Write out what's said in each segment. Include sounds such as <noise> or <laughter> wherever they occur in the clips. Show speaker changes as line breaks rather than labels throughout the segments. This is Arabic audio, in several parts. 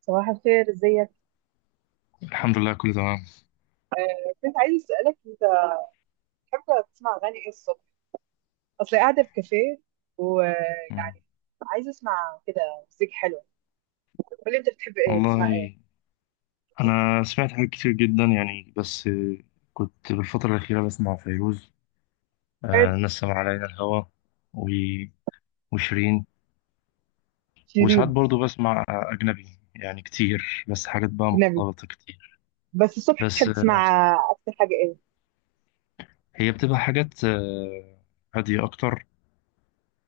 صباح الخير، ازيك؟
الحمد لله كله تمام.
كنت عايز اسالك، انت بتحب تسمع اغاني ايه الصبح؟ اصل قاعده في كافيه
مم.
ويعني عايزه اسمع كده مزيكا حلوه. قول لي انت بتحب ايه تسمع ايه؟
والله، أنا سمعت حاجات كتير جدا يعني بس كنت بالفترة الأخيرة بسمع فيروز.
بحب.
نسم علينا الهوى و- وشيرين. وساعات
شيرين.
برضو بسمع أجنبي يعني كتير، بس حاجات بقى
اجنبي.
مختلطة كتير.
بس الصبح
بس
بتحب تسمع اكتر حاجه ايه؟
هي بتبقى حاجات هادية أكتر.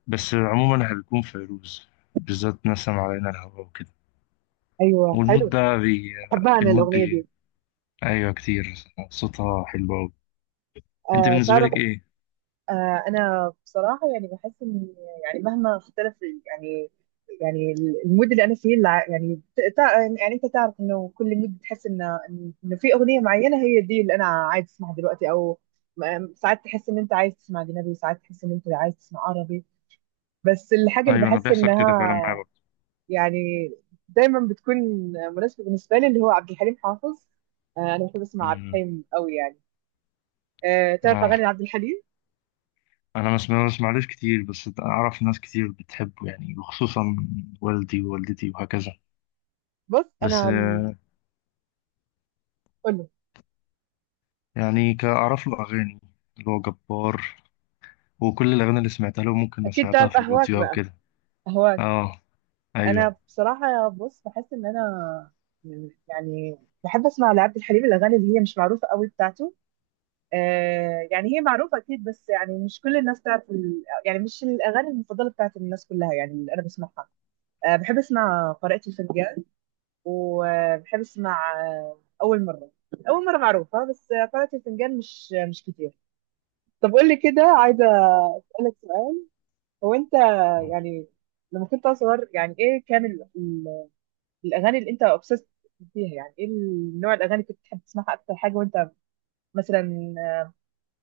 بس عموما هيكون فيروز، بالذات نسم علينا الهوى وكده.
ايوه،
والمود
حلو.
ده بي...
بحبها انا
المود
الاغنيه
بي...
دي.
أيوة كتير، صوتها حلو أوي. أنت
آه
بالنسبة
تعرف،
لك إيه؟
انا بصراحه يعني بحس ان يعني مهما اختلف يعني المود اللي انا فيه انت تعرف انه كل مود بتحس ان إنه في اغنيه معينه هي دي اللي انا عايز اسمعها دلوقتي. او ساعات تحس ان انت عايز تسمع اجنبي، ساعات تحس ان انت عايز تسمع عربي. بس الحاجه اللي
ايوه، انا
بحس
بيحصل كده فعلا معايا
انها
برضه.
يعني دايما بتكون مناسبه بالنسبه لي اللي هو عبد الحليم حافظ. انا بحب اسمع عبد
مم.
الحليم قوي يعني. تعرف
آه.
اغاني عبد الحليم؟
انا ما بسمعلوش كتير، بس اعرف ناس كتير بتحبه يعني، وخصوصا والدي ووالدتي وهكذا.
بص
بس
انا، قول.
يعني كأعرف له اغاني، اللي هو جبار. وكل الاغاني اللي سمعتها له ممكن أنا
اكيد
سمعتها
تعرف
في
اهواك
الراديو او
بقى.
كده.
اهواك.
اه، ايوه.
انا بصراحه بص بحس ان انا يعني بحب اسمع لعبد الحليم الاغاني اللي هي مش معروفه قوي بتاعته. آه يعني هي معروفه اكيد بس يعني مش كل الناس تعرف يعني مش الاغاني المفضله بتاعت الناس كلها يعني اللي انا بسمعها. آه بحب اسمع قارئة الفنجان، وبحب اسمع آه اول مره. اول مره معروفه بس قارئة الفنجان مش كتير. طب قول لي كده، عايزه اسالك سؤال. هو انت
آه.
يعني لما كنت صغير، يعني ايه كان الاغاني اللي انت اوبسيست بيها، يعني ايه النوع الاغاني اللي كنت بتحب تسمعها اكتر حاجه وانت مثلا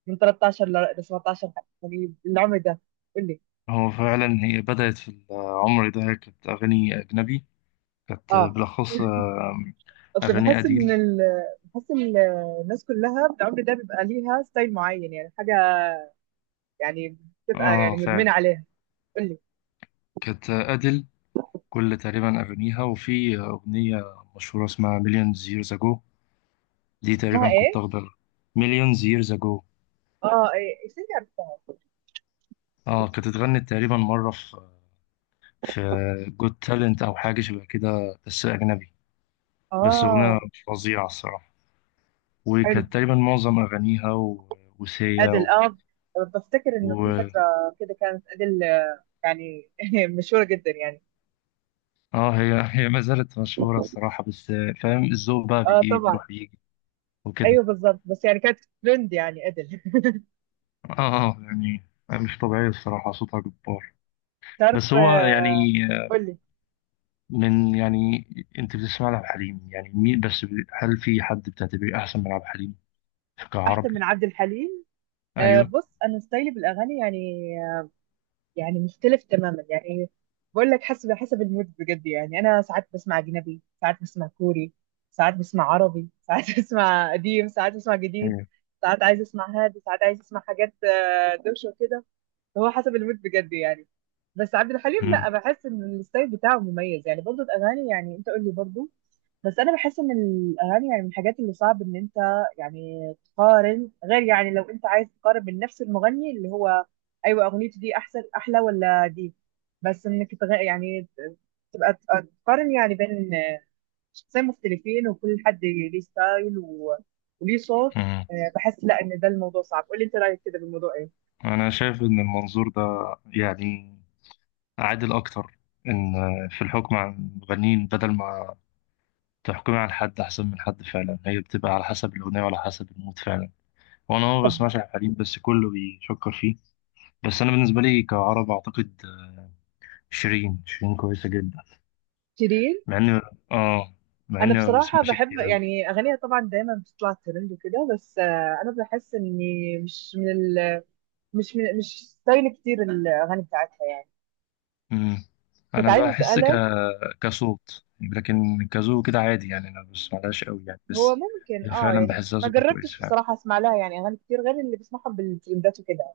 من 13 ل 17، يعني العمر ده؟ قول لي.
هو فعلا هي بدأت في العمر ده، كانت اغاني اجنبي، كانت
اه
بالاخص
اصل
اغاني
بحس ان
اديل.
بحس ان الناس كلها بالعمر ده بيبقى ليها ستايل معين، يعني حاجه يعني بتبقى يعني
اه فعلا.
مدمنه عليها. قول لي.
كانت اديل، كل تقريبا أغانيها، وفي أغنية مشهورة اسمها مليون years ago، دي
اسمها
تقريبا كنت
ايه؟
واخدة. مليون years ago.
اه ايه، استني عرفتها.
اه، كانت اتغنت تقريبا مرة في جود تالنت أو حاجة شبه كده بس أجنبي. بس أغنية
اه
فظيعة الصراحة.
حلو.
وكانت تقريبا معظم أغانيها وسيا
ادل، اه. بفتكر انه في
و...
فتره كده كانت ادل يعني <laughs> مشهوره جدا يعني.
اه، هي هي ما زالت مشهورة الصراحة، بس فاهم الذوق بقى
اه طبعا.
بيروح بيجي وكده.
ايوه بالظبط، بس يعني كانت ترند يعني ادل <laughs>
اه، يعني مش طبيعية الصراحة، صوتها جبار.
تعرف،
بس هو يعني،
قول لي.
من يعني انت بتسمع لعبد الحليم يعني مين، بس هل في حد بتعتبريه احسن من عبد الحليم
احسن من
كعربي؟
عبد الحليم؟
ايوه.
بص انا ستايلي بالاغاني يعني يعني مختلف تماما يعني. بقول لك حسب المود بجد يعني. انا ساعات بسمع اجنبي، ساعات بسمع كوري، ساعات بسمع عربي، ساعات <laughs> بسمع قديم، ساعات بسمع جديد،
مم.
ساعات عايز اسمع هادي، ساعات عايز اسمع حاجات دوشه وكده. هو حسب المود بجد يعني. بس عبد الحليم لا،
مم.
بحس ان الستايل بتاعه مميز يعني برضه الاغاني يعني. انت قول لي برضه. بس انا بحس ان الاغاني يعني من الحاجات اللي صعب ان انت يعني تقارن، غير يعني لو انت عايز تقارن بين نفس المغني اللي هو ايوه اغنيته دي احسن احلى ولا دي. بس انك تغ... يعني تبقى تقارن يعني بين شخصين مختلفين وكل حد ليه ستايل و... وليه صوت.
مم.
بحس لا ان ده الموضوع صعب. قولي انت رايك كده بالموضوع ايه؟
انا شايف ان المنظور ده يعني عادل اكتر، ان في الحكم على المغنيين، بدل ما تحكمي على حد احسن من حد، فعلا هي بتبقى على حسب الاغنيه وعلى حسب المود فعلا. وانا ما
طب
بسمعش عبد الحليم، بس كله بيشكر فيه. بس انا بالنسبه لي كعرب اعتقد شيرين، شيرين كويسه جدا،
شيرين،
مع اني اه مع
انا
اني ما
بصراحه
بسمعش
بحب
كتير.
يعني اغانيها، طبعا دايما بتطلع ترند وكده، بس انا بحس اني مش من ال... مش من- مش ستايل كتير الاغاني بتاعتها يعني.
امم
كنت
انا
عايزه
بحس
اسالك،
كصوت، لكن كزو كده عادي يعني. انا بس معلهاش قوي يعني
هو
بس.
ممكن
هي
اه
فعلا
يعني
بحسها
ما
صوتها كويس
جربتش
فعلا.
بصراحه اسمع لها يعني اغاني كتير غير اللي بسمعهم بالترندات وكده.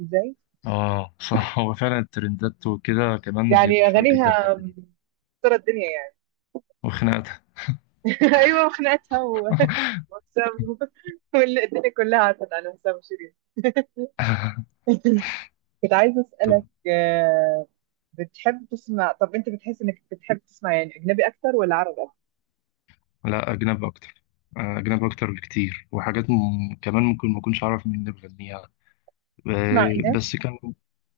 ازاي؟
اه. <laughs> صح، هو فعلا الترندات وكده كمان، هي
يعني
مشهورة جدا
اغانيها
الحتة دي.
مكسره الدنيا يعني
وخناقتها.
<laughs> ايوه وخناقتها وحسام <laughs> الدنيا كلها عارفه عن حسام وشيرين <laughs>
<laughs>
كنت عايزه
طب،
اسالك بتحب تسمع، طب انت بتحس انك بتحب تسمع يعني اجنبي اكتر ولا عربي اكتر؟
لا أجنبي أكتر. أجنبي أكتر بكتير، وحاجات كمان ممكن ما أكونش أعرف مين اللي بيغنيها.
تسمع ايه؟
بس كان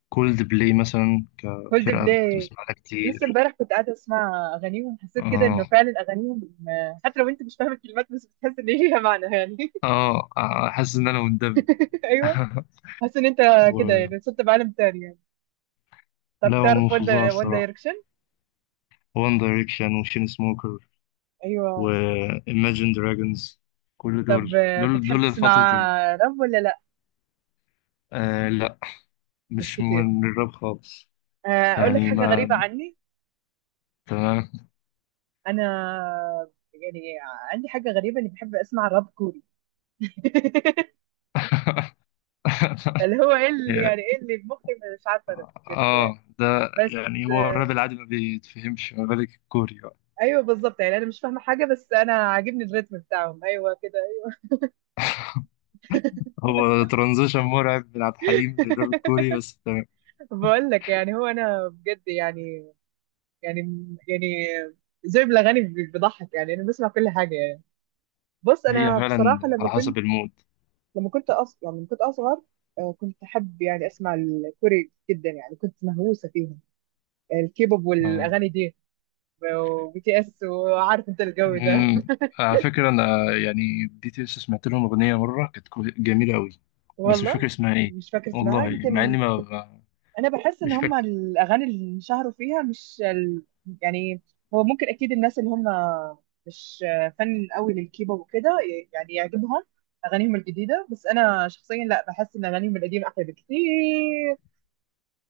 كولد بلاي مثلا،
هولد
كفرقة أنا كنت
بلاي،
بسمعها
لسه
كتير.
امبارح كنت قاعده اسمع اغانيهم، حسيت كده انه
آه،
فعلا اغانيهم حتى لو انت مش فاهم الكلمات، بس بتحس ان ليها معنى يعني <laughs>
آه، آه، حاسس إن أنا مندمج.
ايوه
<laughs>
حاسس ان انت كده يعني صرت بعالم تاني يعني. طب
لا، هو من
تعرف وان،
فظاع
وان
الصراحة.
دايركشن؟
وان دايركشن، وشين سموكر، و
ايوه.
Imagine Dragons، كل دول
طب
دول
بتحب
دول
تسمع
فترة
راب ولا لا؟
آه لا،
مش
مش
كتير.
من الراب خالص.
اقول لك
يعني
حاجه غريبه
ما
عني،
تمام.
انا يعني عندي حاجه غريبه، اني بحب اسمع راب كوري <laughs>
<laughs>
اللي هو ايه اللي
يا-
يعني، ايه اللي مخي. مش عارفه انا بجد يعني.
اه ده
بس
يعني، هو الراب العادي ما بيتفهمش، ما بالك الكوري بقى.
ايوه بالظبط، يعني انا مش فاهمه حاجه بس انا عاجبني الريتم بتاعهم. ايوه كده، ايوه.
هو ترانزيشن مرعب من عبد الحليم للراب الكوري، بس تمام.
<laughs> بقول لك يعني، هو انا بجد يعني يعني يعني زي الاغاني بضحك. يعني انا بسمع كل حاجه يعني. بص
هي
انا
فعلا
بصراحه،
على حسب المود.
يعني لما كنت اصغر، كنت احب يعني اسمع الكوري جدا يعني، كنت مهووسه فيهم، الكيبوب
آه،
والاغاني دي، وبي تي اس، وعارف انت الجو ده
امم على فكرة أنا، يعني بديت لسه، سمعت لهم أغنية مرة كانت جميلة أوي.
<laughs>
بس مش فاكر
والله
اسمها إيه.
مش فاكر اسمها،
والله، مع
يمكن.
إني ما ما-
انا بحس ان
مش
هم
فاكر.
الاغاني اللي انشهروا فيها مش يعني هو ممكن اكيد الناس اللي هم مش فن قوي للكيبوب وكده يعني يعجبهم اغانيهم الجديده، بس انا شخصيا لا، بحس ان اغانيهم القديمه احلى بكتير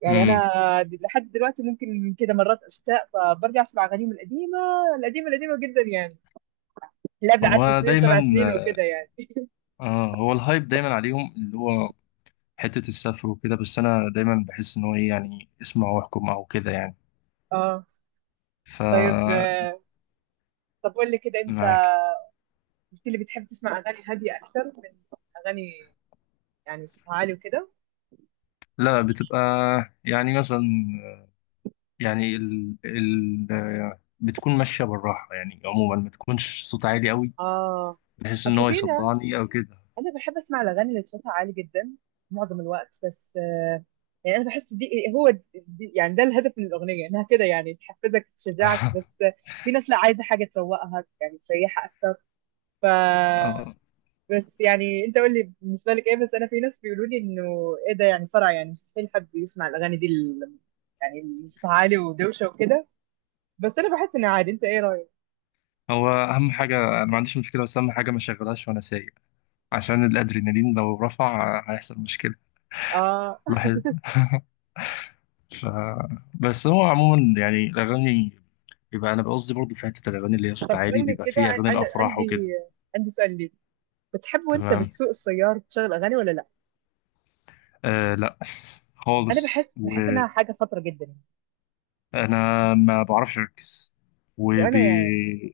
يعني.
امم
انا لحد دلوقتي ممكن كده مرات اشتاق فبرجع اسمع اغانيهم القديمه القديمه القديمه جدا يعني، اللي قبل 10
هو
سنين
دايما
وسبع سنين وكده يعني <laughs>
هو الهايب دايما عليهم، اللي هو حتة السفر وكده. بس أنا دايما بحس إن هو إيه، يعني اسمع واحكم أو كده يعني.
اه
ف
طيب. طب قول لي كده انت،
معاك.
قلت لي بتحب تسمع اغاني هاديه اكتر من اغاني يعني صوتها عالي وكده.
لا، بتبقى يعني مثلا، يعني بتكون ماشية بالراحة يعني، عموما ما تكونش صوت عالي أوي،
اه
بحيث إن
اصل
هو
في ناس،
يصدعني أو كده.
انا بحب اسمع الاغاني اللي صوتها عالي جدا معظم الوقت، بس يعني انا بحس دي هو دي يعني ده الهدف من الاغنيه انها كده يعني تحفزك تشجعك، بس
<laughs>
في ناس لا عايزه حاجه تروقها يعني تريحها اكتر. ف
اه،
بس يعني انت قول لي بالنسبه لك ايه. بس انا في ناس بيقولوا لي انه ايه ده يعني صرع، يعني مستحيل حد يسمع الاغاني دي يعني اللي صوتها عالي ودوشه وكده. بس انا بحس انها عادي. انت ايه رايك؟
هو اهم حاجه، انا ما عنديش مشكله، بس اهم حاجه ما شغلهاش وانا سايق، عشان الادرينالين لو رفع هيحصل مشكله
اه.
الواحد. <laughs> ف... بس هو عموما يعني الاغاني، بيبقى انا بقصدي برضو، في حته الاغاني اللي هي
طب
صوت عالي،
قول لي
بيبقى
كده،
فيه اغاني
انا
الافراح
عندي
وكده.
عندي سؤال ليك. بتحب وانت
تمام.
بتسوق السيارة تشغل اغاني ولا لا؟
لا
انا بحس
خالص
بحس
وانا،
انها حاجة خطرة جدا يعني.
ما بعرفش اركز،
وانا يعني
وبي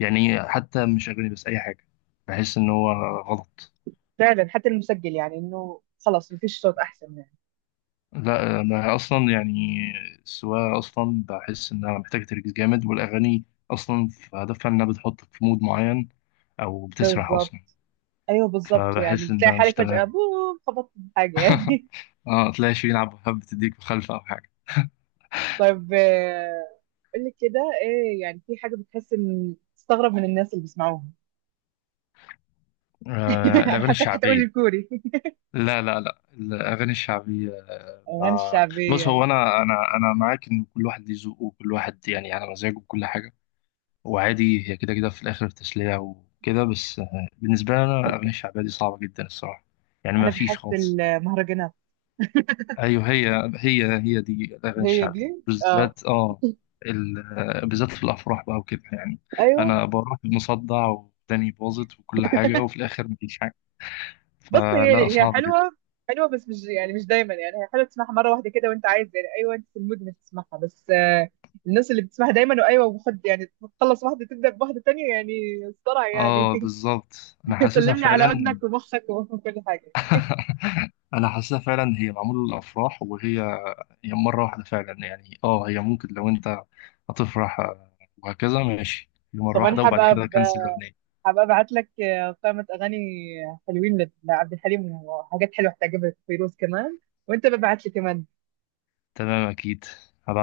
يعني حتى مش اغاني بس اي حاجه، بحس ان هو غلط.
فعلا حتى المسجل، يعني انه خلاص مفيش صوت احسن يعني.
لا، انا اصلا يعني السواقه اصلا بحس انها محتاجه تركيز جامد، والاغاني اصلا في هدفها انها بتحطك في مود معين او بتسرح اصلا،
بالظبط. ايوه بالظبط، يعني
فبحس
بتلاقي
انها مش
حالك فجأة
تمام.
بوم خبطت في حاجة يعني.
اه، تلاقي شيء يلعب حب بتديك مخالفه او حاجه.
<laughs> طب قول لي كده، ايه يعني في حاجة بتحس ان تستغرب من الناس اللي بيسمعوها؟ <laughs> انا
الاغاني
حاسك هتقول
الشعبيه.
الكوري.
لا، لا، لا، الاغاني الشعبيه.
<laughs> الاغاني
بص،
الشعبية.
هو انا انا معاك، ان كل واحد ليه ذوقه، وكل واحد يعني على مزاجه وكل حاجه. وعادي هي كده كده في الآخر تسلية وكده. بس بالنسبة لي أنا الأغاني الشعبية دي صعبة جدا الصراحة. يعني ما
انا
فيش
بحس
خالص.
المهرجانات
أيوه، هي هي دي الأغاني
هي دي،
الشعبية
اه.
بالذات. بالذات في الأفراح بقى وكده يعني.
ايوه
أنا بروح مصدع، وداني باظت، وكل حاجة، وفي الآخر مفيش حاجة.
بص،
فلا،
هي هي
صعب جدا.
حلوه، حلوه بس مش يعني مش دايما. يعني هي حلوه تسمعها مره واحده كده وانت عايز، يعني ايوه انت في المود انك تسمعها، بس الناس اللي بتسمعها دايما وايوه وخد يعني، تخلص واحده تبدا بواحده تانية يعني، صرع يعني.
بالظبط أنا
<laughs>
حاسسها
سلمني على
فعلا.
اذنك ومخك وكل حاجه <laughs>
<laughs> أنا حاسسها فعلا، هي معمولة للأفراح. وهي هي مرة واحدة فعلا يعني. اه هي ممكن لو انت هتفرح، وهكذا ماشي، هي مرة
طب انا
واحدة، وبعد
هبقى
كده كنسل الأغنية.
هبقى ابعت لك قائمه اغاني حلوين لعبد الحليم وحاجات حلوه هتعجبك، فيروز كمان. وانت ببعت لي كمان.
تمام، أكيد. هبعت.